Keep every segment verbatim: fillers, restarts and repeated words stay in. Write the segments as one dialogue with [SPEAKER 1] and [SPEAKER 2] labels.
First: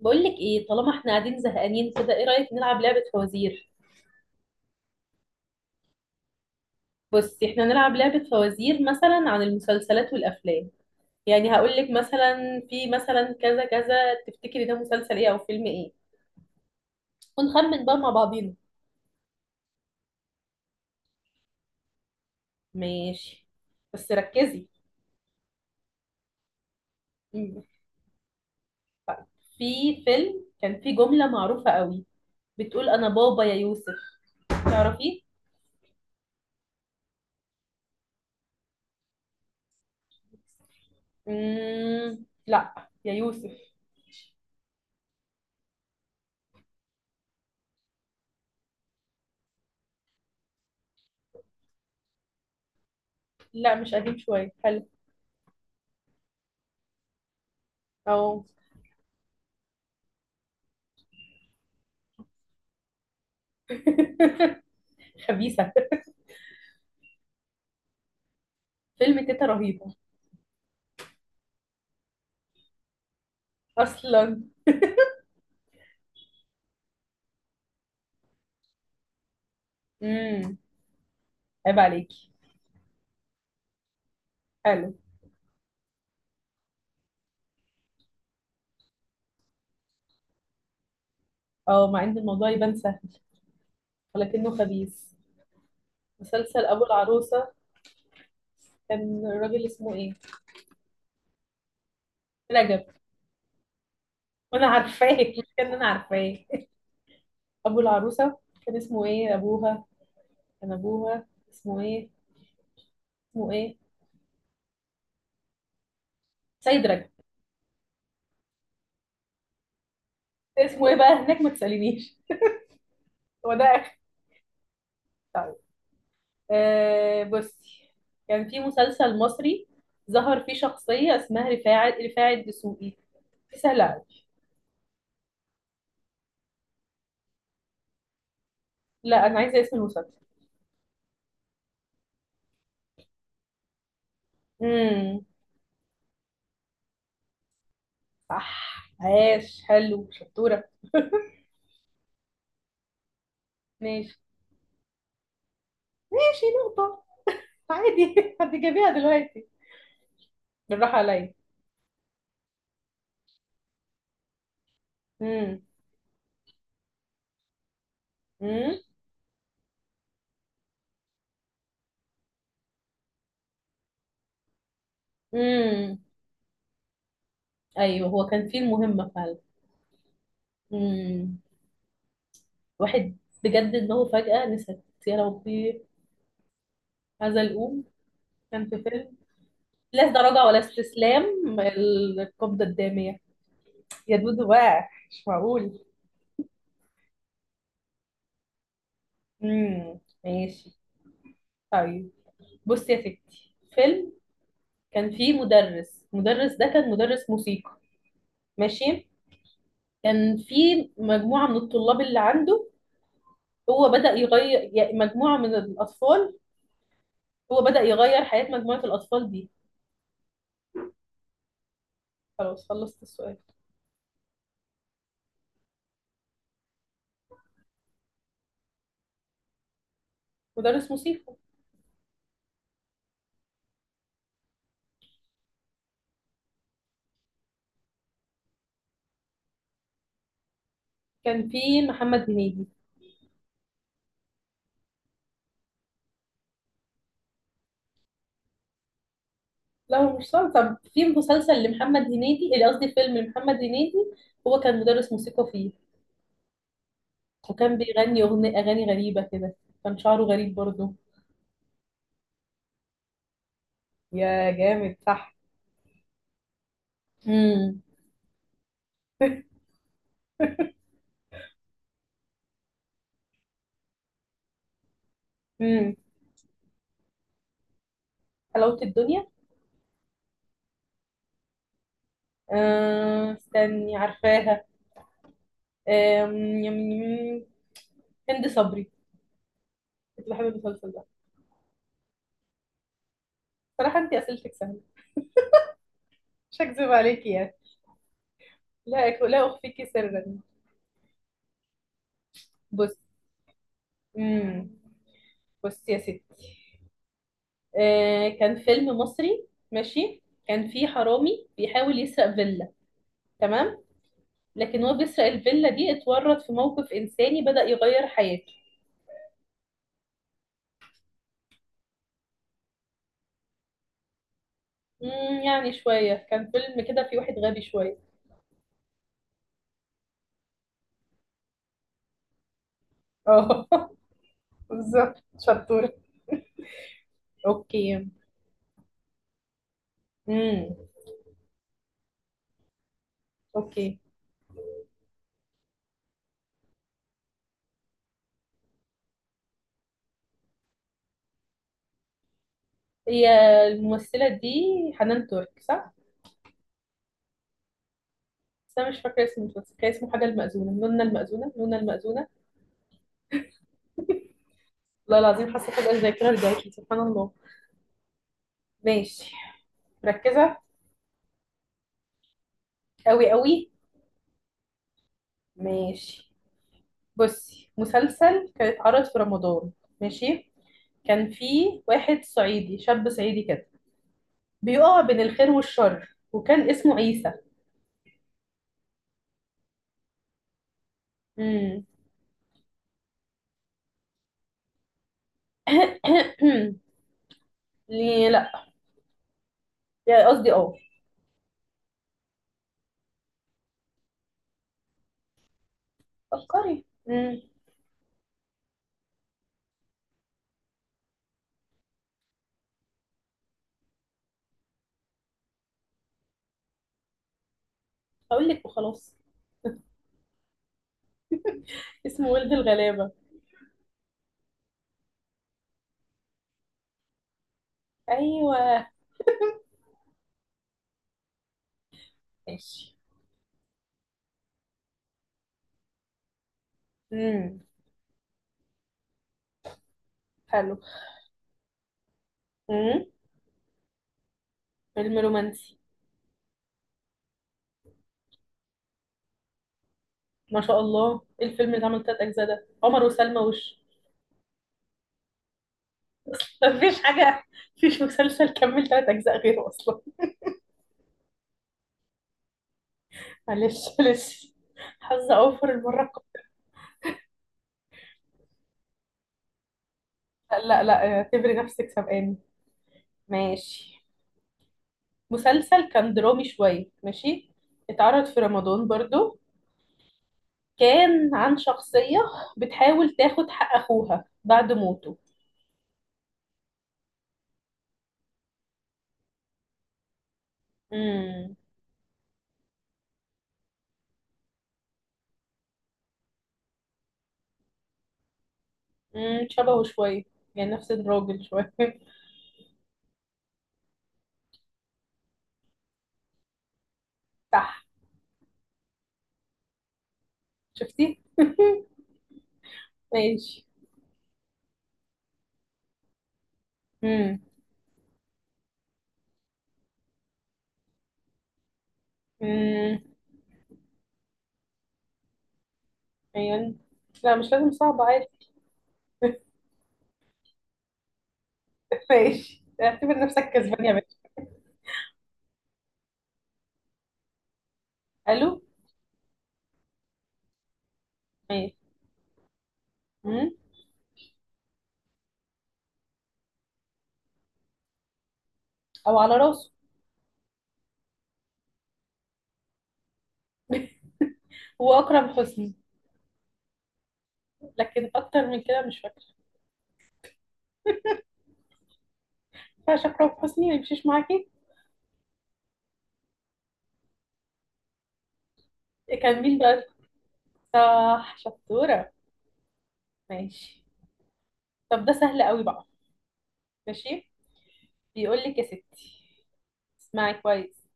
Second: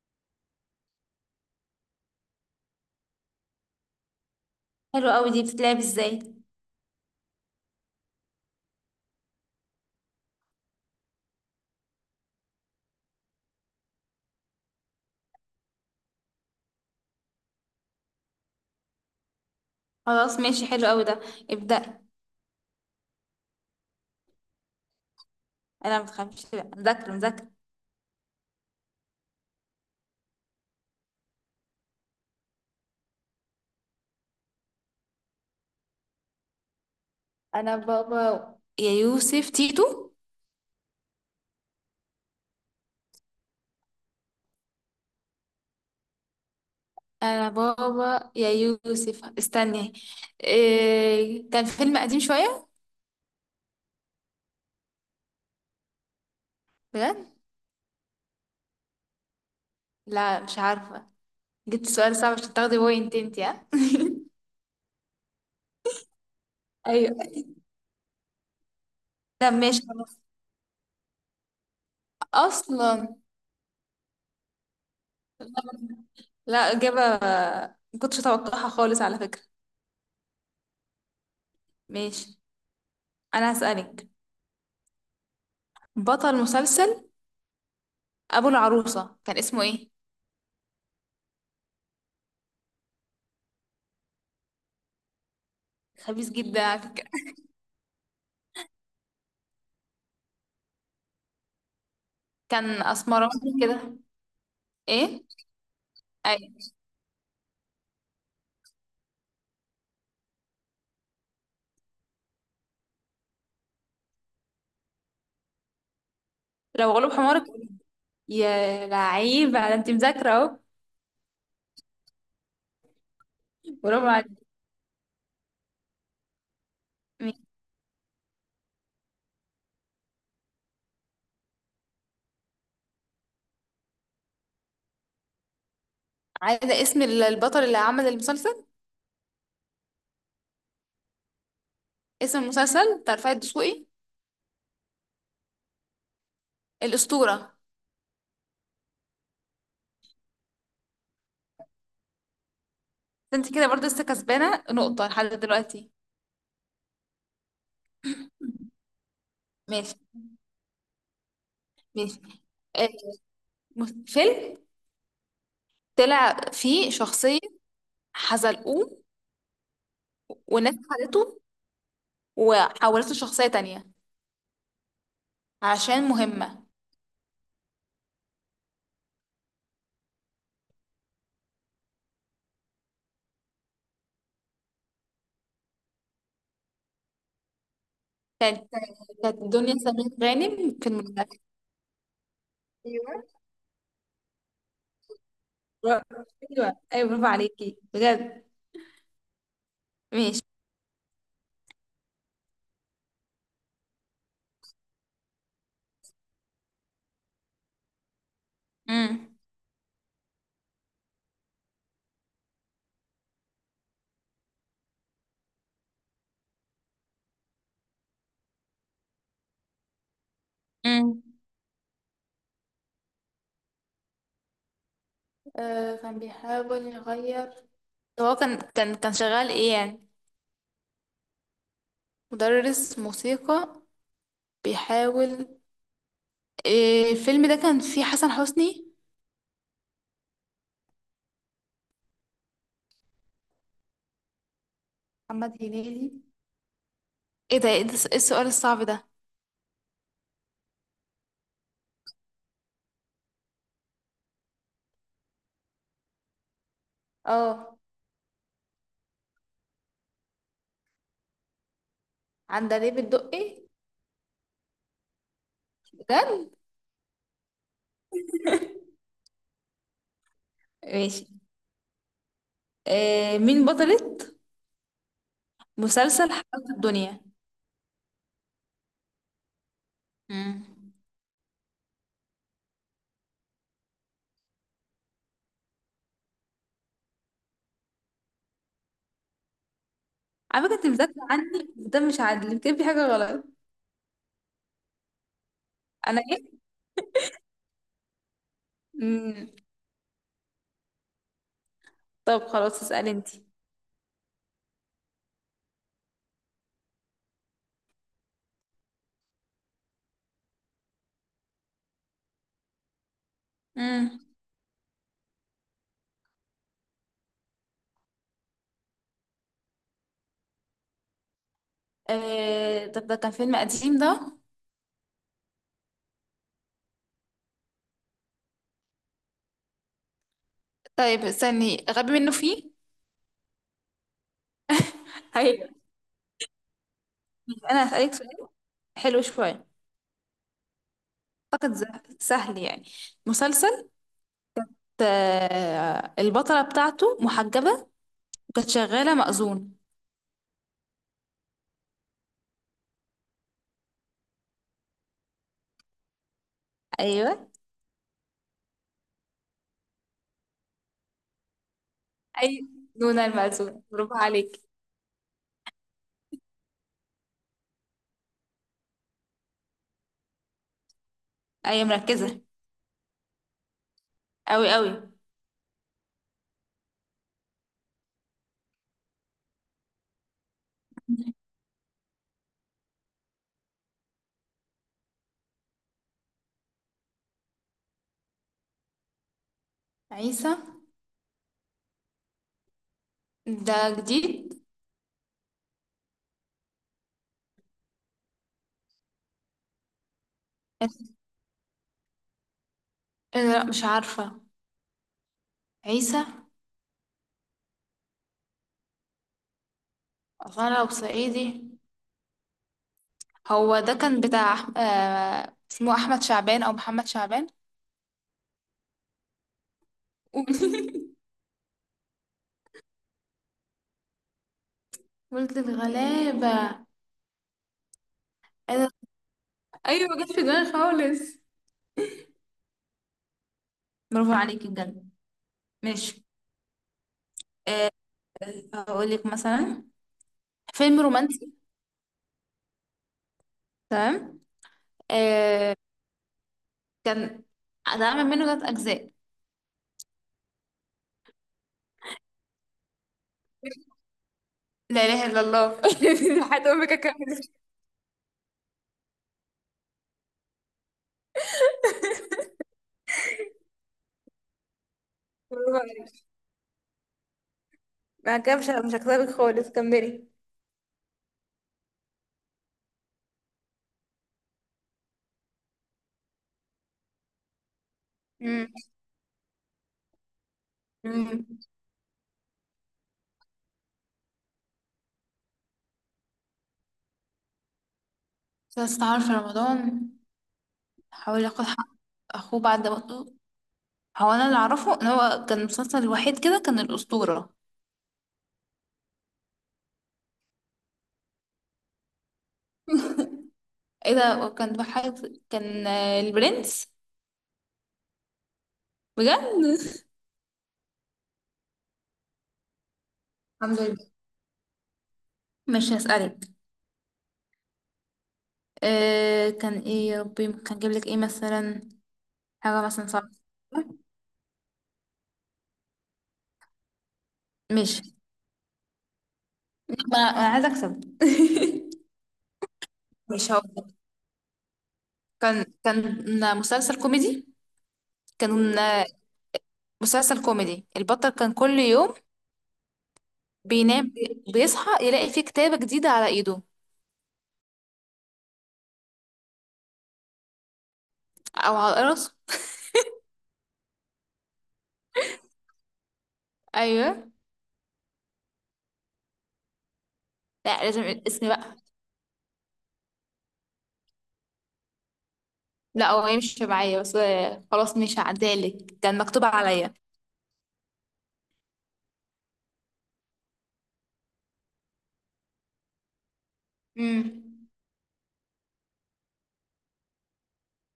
[SPEAKER 1] بقول لك ايه، طالما احنا قاعدين زهقانين كده، ايه رأيك نلعب لعبة فوازير؟
[SPEAKER 2] حلو قوي، دي بتتلعب ازاي؟
[SPEAKER 1] بصي، احنا نلعب لعبة فوازير مثلا عن المسلسلات والافلام. يعني هقول لك مثلا في مثلا كذا كذا، تفتكري ده مسلسل ايه او فيلم ايه؟ ونخمن بقى مع بعضينا.
[SPEAKER 2] خلاص ماشي، حلو قوي ده. ابدأ.
[SPEAKER 1] ماشي. بس ركزي.
[SPEAKER 2] انا متخافش لا، مذاكرة مذاكرة.
[SPEAKER 1] مم. طيب. في فيلم كان فيه جملة معروفة قوي، بتقول: انا بابا يا يوسف. تعرفيه؟
[SPEAKER 2] انا بابا يا يوسف تيتو.
[SPEAKER 1] مم، لا. يا يوسف.
[SPEAKER 2] انا بابا يا يوسف، استني. إيه، كان فيلم قديم شوية.
[SPEAKER 1] لا، مش قديم شوية، حلو.
[SPEAKER 2] بجد؟
[SPEAKER 1] او.
[SPEAKER 2] لا، مش عارفة. جبت سؤال صعب عشان تاخدي بوينت انتي، ها؟
[SPEAKER 1] خبيثة.
[SPEAKER 2] ايوه.
[SPEAKER 1] فيلم تيتا
[SPEAKER 2] طب ماشي
[SPEAKER 1] رهيبة.
[SPEAKER 2] خلاص. اصلا.
[SPEAKER 1] أصلا.
[SPEAKER 2] لا، اجابة ما كنتش اتوقعها خالص على فكرة.
[SPEAKER 1] امم. عيب عليكي.
[SPEAKER 2] ماشي. انا هسألك.
[SPEAKER 1] حلو.
[SPEAKER 2] بطل مسلسل ابو العروسه كان اسمه ايه؟
[SPEAKER 1] اه، مع إن الموضوع يبان سهل، ولكنه خبيث.
[SPEAKER 2] خبيث جدا
[SPEAKER 1] مسلسل
[SPEAKER 2] على
[SPEAKER 1] أبو
[SPEAKER 2] فكرة.
[SPEAKER 1] العروسة، كان الراجل اسمه إيه؟
[SPEAKER 2] كان
[SPEAKER 1] رجب.
[SPEAKER 2] اسمراني كده.
[SPEAKER 1] وأنا عارفاه
[SPEAKER 2] ايه.
[SPEAKER 1] مش كان أنا عارفاه؟
[SPEAKER 2] اي.
[SPEAKER 1] أبو العروسة، كان اسمه إيه أبوها؟ كان أبوها اسمه إيه؟ اسمه إيه؟ سيد
[SPEAKER 2] لو
[SPEAKER 1] رجب.
[SPEAKER 2] غلب حمارك، يا لعيب على، انت مذاكره اهو.
[SPEAKER 1] اسمه إيه بقى هناك؟ ما تسألينيش. هو ده آخر.
[SPEAKER 2] برافو عليك.
[SPEAKER 1] طيب. آه،
[SPEAKER 2] مين؟
[SPEAKER 1] بصي. كان في مسلسل مصري، ظهر فيه شخصية اسمها رفاعي رفاعي الدسوقي. في، سهل أوي.
[SPEAKER 2] عايزه اسم ال- البطل اللي عمل المسلسل.
[SPEAKER 1] لا، انا عايزه اسم المسلسل.
[SPEAKER 2] اسم المسلسل بتاع رفاعي الدسوقي؟
[SPEAKER 1] امم.
[SPEAKER 2] الاسطوره.
[SPEAKER 1] صح. عاش، حلو، شطوره.
[SPEAKER 2] انت كده برضه لسه
[SPEAKER 1] ماشي.
[SPEAKER 2] كسبانه نقطه لحد دلوقتي.
[SPEAKER 1] ماشي، نقطه. عادي، هتجيبيها دلوقتي.
[SPEAKER 2] ماشي.
[SPEAKER 1] بالراحه عليا.
[SPEAKER 2] ماشي. آه، مس- فيلم
[SPEAKER 1] امم.
[SPEAKER 2] طلع فيه شخصيه
[SPEAKER 1] امم.
[SPEAKER 2] حزلقوه، وناس خدته وحولته لشخصيه تانية
[SPEAKER 1] امم.
[SPEAKER 2] عشان مهمه.
[SPEAKER 1] ايوه، هو كان فيه المهمه فعلا. امم. واحد. بجد ان هو فجاه نسيت يا ربي. هذا الأم.
[SPEAKER 2] كانت
[SPEAKER 1] كان في فيلم،
[SPEAKER 2] كانت دنيا سمير
[SPEAKER 1] لا درجة ولا
[SPEAKER 2] غانم في المسلسل.
[SPEAKER 1] استسلام، القبضة الدامية. يا دودو، بقى مش معقول. امم،
[SPEAKER 2] ماشي.
[SPEAKER 1] ماشي. طيب. بصي يا ستي، فيلم. كان في مدرس، المدرس ده كان مدرس موسيقى. ماشي.
[SPEAKER 2] امم.
[SPEAKER 1] كان في مجموعة من الطلاب اللي عنده. هو بدأ يغير، يعني مجموعة من الأطفال، هو بدأ يغير حياة مجموعة الأطفال دي.
[SPEAKER 2] امم.
[SPEAKER 1] خلاص، خلصت السؤال.
[SPEAKER 2] آه، كان بيحاول يغير. هو كان كان كان شغال ايه يعني؟
[SPEAKER 1] مدرس موسيقى.
[SPEAKER 2] مدرس موسيقى. بيحاول. إيه الفيلم ده، كان فيه حسن حسني؟
[SPEAKER 1] كان في محمد هنيدي.
[SPEAKER 2] محمد هنيدي. ايه ده، ايه ده- إيه السؤال الصعب ده؟
[SPEAKER 1] لا، هو مش صار. طب في مسلسل لمحمد هنيدي، اللي قصدي فيلم لمحمد هنيدي. هو كان مدرس موسيقى فيه. وكان
[SPEAKER 2] اه.
[SPEAKER 1] بيغني أغنية أغاني غريبة كده. كان شعره غريب برضه.
[SPEAKER 2] عندليب الدقي.
[SPEAKER 1] يا جامد، صح.
[SPEAKER 2] بجد؟
[SPEAKER 1] امم.
[SPEAKER 2] ماشي. إيه، مين بطلة
[SPEAKER 1] امم.
[SPEAKER 2] مسلسل حياة الدنيا؟
[SPEAKER 1] حلاوة الدنيا.
[SPEAKER 2] امم.
[SPEAKER 1] آه، استني، عارفاها. آه، يم- يم- هند صبري. كنت بحب
[SPEAKER 2] على فكرة انت
[SPEAKER 1] المسلسل ده.
[SPEAKER 2] مذاكرة عني، ده مش عادل، يمكن في حاجة غلط.
[SPEAKER 1] صراحة، انت اسئلتك سهلة.
[SPEAKER 2] انا.
[SPEAKER 1] مش هكذب عليكي يعني. لا، أك- لا
[SPEAKER 2] مم.
[SPEAKER 1] اخفيكي سرا.
[SPEAKER 2] طب خلاص،
[SPEAKER 1] بص.
[SPEAKER 2] اسألي انتي.
[SPEAKER 1] امم. بص يا ستي، آه، كان فيلم مصري، ماشي، كان فيه حرامي بيحاول يسرق فيلا. تمام.
[SPEAKER 2] امم.
[SPEAKER 1] لكن هو بيسرق الفيلا دي، اتورط في موقف انساني، بدأ يغير حياته.
[SPEAKER 2] آه، طب ده كان فيلم قديم ده؟
[SPEAKER 1] امم. يعني شوية، كان فيلم كده فيه واحد غبي شوية.
[SPEAKER 2] طيب استني، غبي منه فيه.
[SPEAKER 1] اه، بالظبط
[SPEAKER 2] هي.
[SPEAKER 1] شطورة.
[SPEAKER 2] انا
[SPEAKER 1] اوكي.
[SPEAKER 2] هسألك سؤال حلو شوية.
[SPEAKER 1] امم.
[SPEAKER 2] اعتقد، ز- سهل يعني. مسلسل.
[SPEAKER 1] اوكي.
[SPEAKER 2] آه، البطلة بتاعته محجبة، وكانت شغالة مأذون.
[SPEAKER 1] هي، الممثلة دي، حنان ترك، صح؟
[SPEAKER 2] ايوه.
[SPEAKER 1] بس انا مش فاكرة اسم المسلسل، كان اسمه حاجة، المأذونة نونا، المأذونة نونا، المأذونة.
[SPEAKER 2] اي. نونا المأذون، برافو عليك.
[SPEAKER 1] والله العظيم، حاسة فجأة الذاكرة رجعت لي، سبحان الله. ماشي. مركزة.
[SPEAKER 2] ايوه، مركزة.
[SPEAKER 1] قوي قوي.
[SPEAKER 2] اوي اوي.
[SPEAKER 1] ماشي. بصي، مسلسل كان اتعرض في رمضان، ماشي. كان فيه واحد صعيدي، شاب صعيدي كده، بيقع بين الخير والشر، وكان اسمه عيسى.
[SPEAKER 2] عيسى.
[SPEAKER 1] امم.
[SPEAKER 2] ده جديد.
[SPEAKER 1] ليه لا؟ يعني قصدي، اه.
[SPEAKER 2] إيه ده؟ لا، مش عارفة. عيسى.
[SPEAKER 1] فكري. امم.
[SPEAKER 2] أصل أنا لو صعيدي. هو ده كان بتاع أح- آه، اسمه احمد شعبان او محمد شعبان.
[SPEAKER 1] هقول لك وخلاص.
[SPEAKER 2] قولي.
[SPEAKER 1] اسمه ولد الغلابة.
[SPEAKER 2] ولد الغلابة.
[SPEAKER 1] ايوه.
[SPEAKER 2] أنا- ايوه، ما جاتش في دماغي خالص.
[SPEAKER 1] ماشي.
[SPEAKER 2] برافو عليكي بجد. ماشي.
[SPEAKER 1] امم.
[SPEAKER 2] أه. هقول لك مثلا.
[SPEAKER 1] حلو.
[SPEAKER 2] فيلم رومانسي.
[SPEAKER 1] امم.
[SPEAKER 2] تمام.
[SPEAKER 1] فيلم
[SPEAKER 2] أه.
[SPEAKER 1] رومانسي.
[SPEAKER 2] كان. اتعمل منه ثلاث اجزاء.
[SPEAKER 1] ما شاء الله، إيه الفيلم اللي عمل تلات اجزاء ده؟ عمر وسلمى وش.
[SPEAKER 2] لا اله الا الله
[SPEAKER 1] اصلا
[SPEAKER 2] حتى امك،
[SPEAKER 1] مفيش
[SPEAKER 2] اكمل.
[SPEAKER 1] حاجة. مفيش مسلسل كمل تلات اجزاء غيره اصلا. معلش معلش. حظ اوفر
[SPEAKER 2] برافو
[SPEAKER 1] المرة
[SPEAKER 2] عليكي.
[SPEAKER 1] القادمة.
[SPEAKER 2] ما كده، مش مش هكسبك خالص، كملي.
[SPEAKER 1] لا لا، آه، اعتبري نفسك سبقاني. ماشي. مسلسل كان درامي شوية، ماشي، اتعرض في
[SPEAKER 2] امم.
[SPEAKER 1] رمضان برضو. كان
[SPEAKER 2] امم.
[SPEAKER 1] عن شخصية بتحاول تاخد حق أخوها بعد موته.
[SPEAKER 2] عارفة، رمضان. حاول
[SPEAKER 1] مم.
[SPEAKER 2] ياخد حق اخوه بعد موته. هو، انا اللي اعرفه ان هو كان المسلسل الوحيد كده، كان الاسطوره.
[SPEAKER 1] امم، شبهه شوية. يعني نفس الراجل شوية.
[SPEAKER 2] ايه ده؟ وكان بحاجة. كان آه، البرنس.
[SPEAKER 1] صح.
[SPEAKER 2] بجد.
[SPEAKER 1] شفتي؟ ماشي.
[SPEAKER 2] الحمد لله. مش هسألك.
[SPEAKER 1] امم.
[SPEAKER 2] أه، كان ايه يا ربي، كان جايب لك ايه مثلا؟ حاجه
[SPEAKER 1] امم.
[SPEAKER 2] مثلا صعبه.
[SPEAKER 1] ايوه. لا، مش لازم صعب،
[SPEAKER 2] مش.
[SPEAKER 1] عادي.
[SPEAKER 2] انا أنا عايزه اكسب.
[SPEAKER 1] ماشي، اعتبر نفسك
[SPEAKER 2] مش هو.
[SPEAKER 1] كسبان يا باشا.
[SPEAKER 2] كان كان مسلسل كوميدي. كان
[SPEAKER 1] الو.
[SPEAKER 2] مسلسل كوميدي، البطل كان
[SPEAKER 1] ماشي.
[SPEAKER 2] كل يوم
[SPEAKER 1] امم.
[SPEAKER 2] بينام، بيصحى يلاقي فيه كتابة جديدة على ايده،
[SPEAKER 1] او على راسه.
[SPEAKER 2] او على راسه.
[SPEAKER 1] هو اكرم حسني.
[SPEAKER 2] ايوه.
[SPEAKER 1] لكن اكتر من كده مش فاكره.
[SPEAKER 2] لا، لازم الاسم بقى.
[SPEAKER 1] فاش اكرم حسني ما يمشيش معاكي.
[SPEAKER 2] لا، هو يمشي معايا بس. خلاص، مش هعدالك، كان
[SPEAKER 1] كان
[SPEAKER 2] مكتوب
[SPEAKER 1] مين بقى؟
[SPEAKER 2] عليا.
[SPEAKER 1] صح، شطوره. ماشي. طب ده سهل قوي بقى. ماشي.
[SPEAKER 2] امم.
[SPEAKER 1] بيقول لك يا ستي، اسمعي كويس.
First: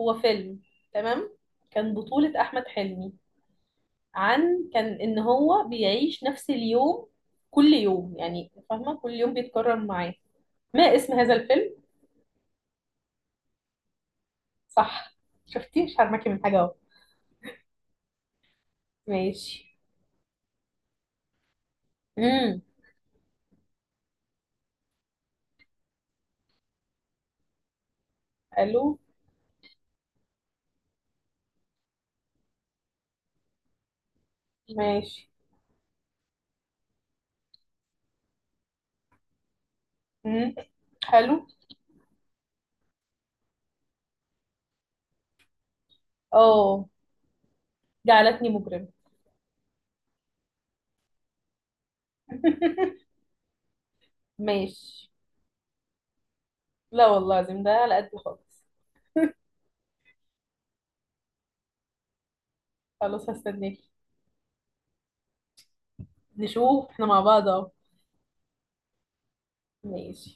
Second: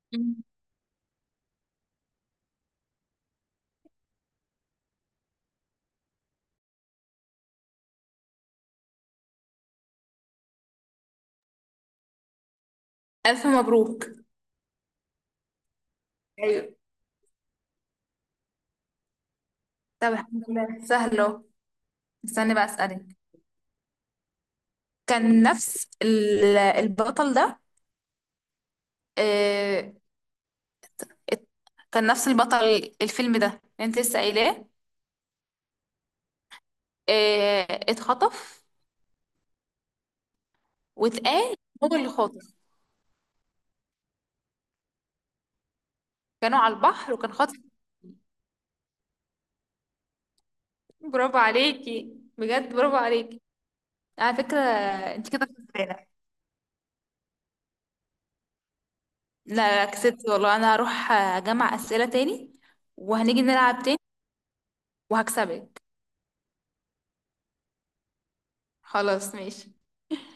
[SPEAKER 1] هو
[SPEAKER 2] مم.
[SPEAKER 1] فيلم، تمام، كان بطولة أحمد حلمي، عن كان ان هو بيعيش نفس اليوم، كل يوم، يعني فاهمه، كل يوم بيتكرر معاه. ما اسم هذا الفيلم؟
[SPEAKER 2] ألف مبروك.
[SPEAKER 1] صح. شفتي؟ مش هرمكي من حاجه اهو.
[SPEAKER 2] ايوه.
[SPEAKER 1] ماشي.
[SPEAKER 2] طب الحمد لله، سهلة. استني
[SPEAKER 1] امم.
[SPEAKER 2] بقى، أسألك. كان نفس ال- البطل ده.
[SPEAKER 1] الو.
[SPEAKER 2] آه، ات- كان نفس البطل الفيلم ده اللي انت لسه قايلاه.
[SPEAKER 1] ماشي.
[SPEAKER 2] آه، اتخطف،
[SPEAKER 1] امم. حلو.
[SPEAKER 2] واتقال. هو اللي خاطف. كانوا على
[SPEAKER 1] اه،
[SPEAKER 2] البحر، وكان خاطف.
[SPEAKER 1] جعلتني مجرم.
[SPEAKER 2] برافو عليكي بجد، برافو عليكي. على فكرة،
[SPEAKER 1] ماشي.
[SPEAKER 2] انت كده كسبانة.
[SPEAKER 1] لا والله العظيم، ده على قد خالص.
[SPEAKER 2] لا، لا، كسبت والله. انا هروح اجمع اسئله تاني،
[SPEAKER 1] خلاص،
[SPEAKER 2] وهنيجي نلعب
[SPEAKER 1] هستناكي.
[SPEAKER 2] تاني، وهكسبك.
[SPEAKER 1] نشوف احنا مع بعض اهو.
[SPEAKER 2] خلاص، ماشي.
[SPEAKER 1] ماشي.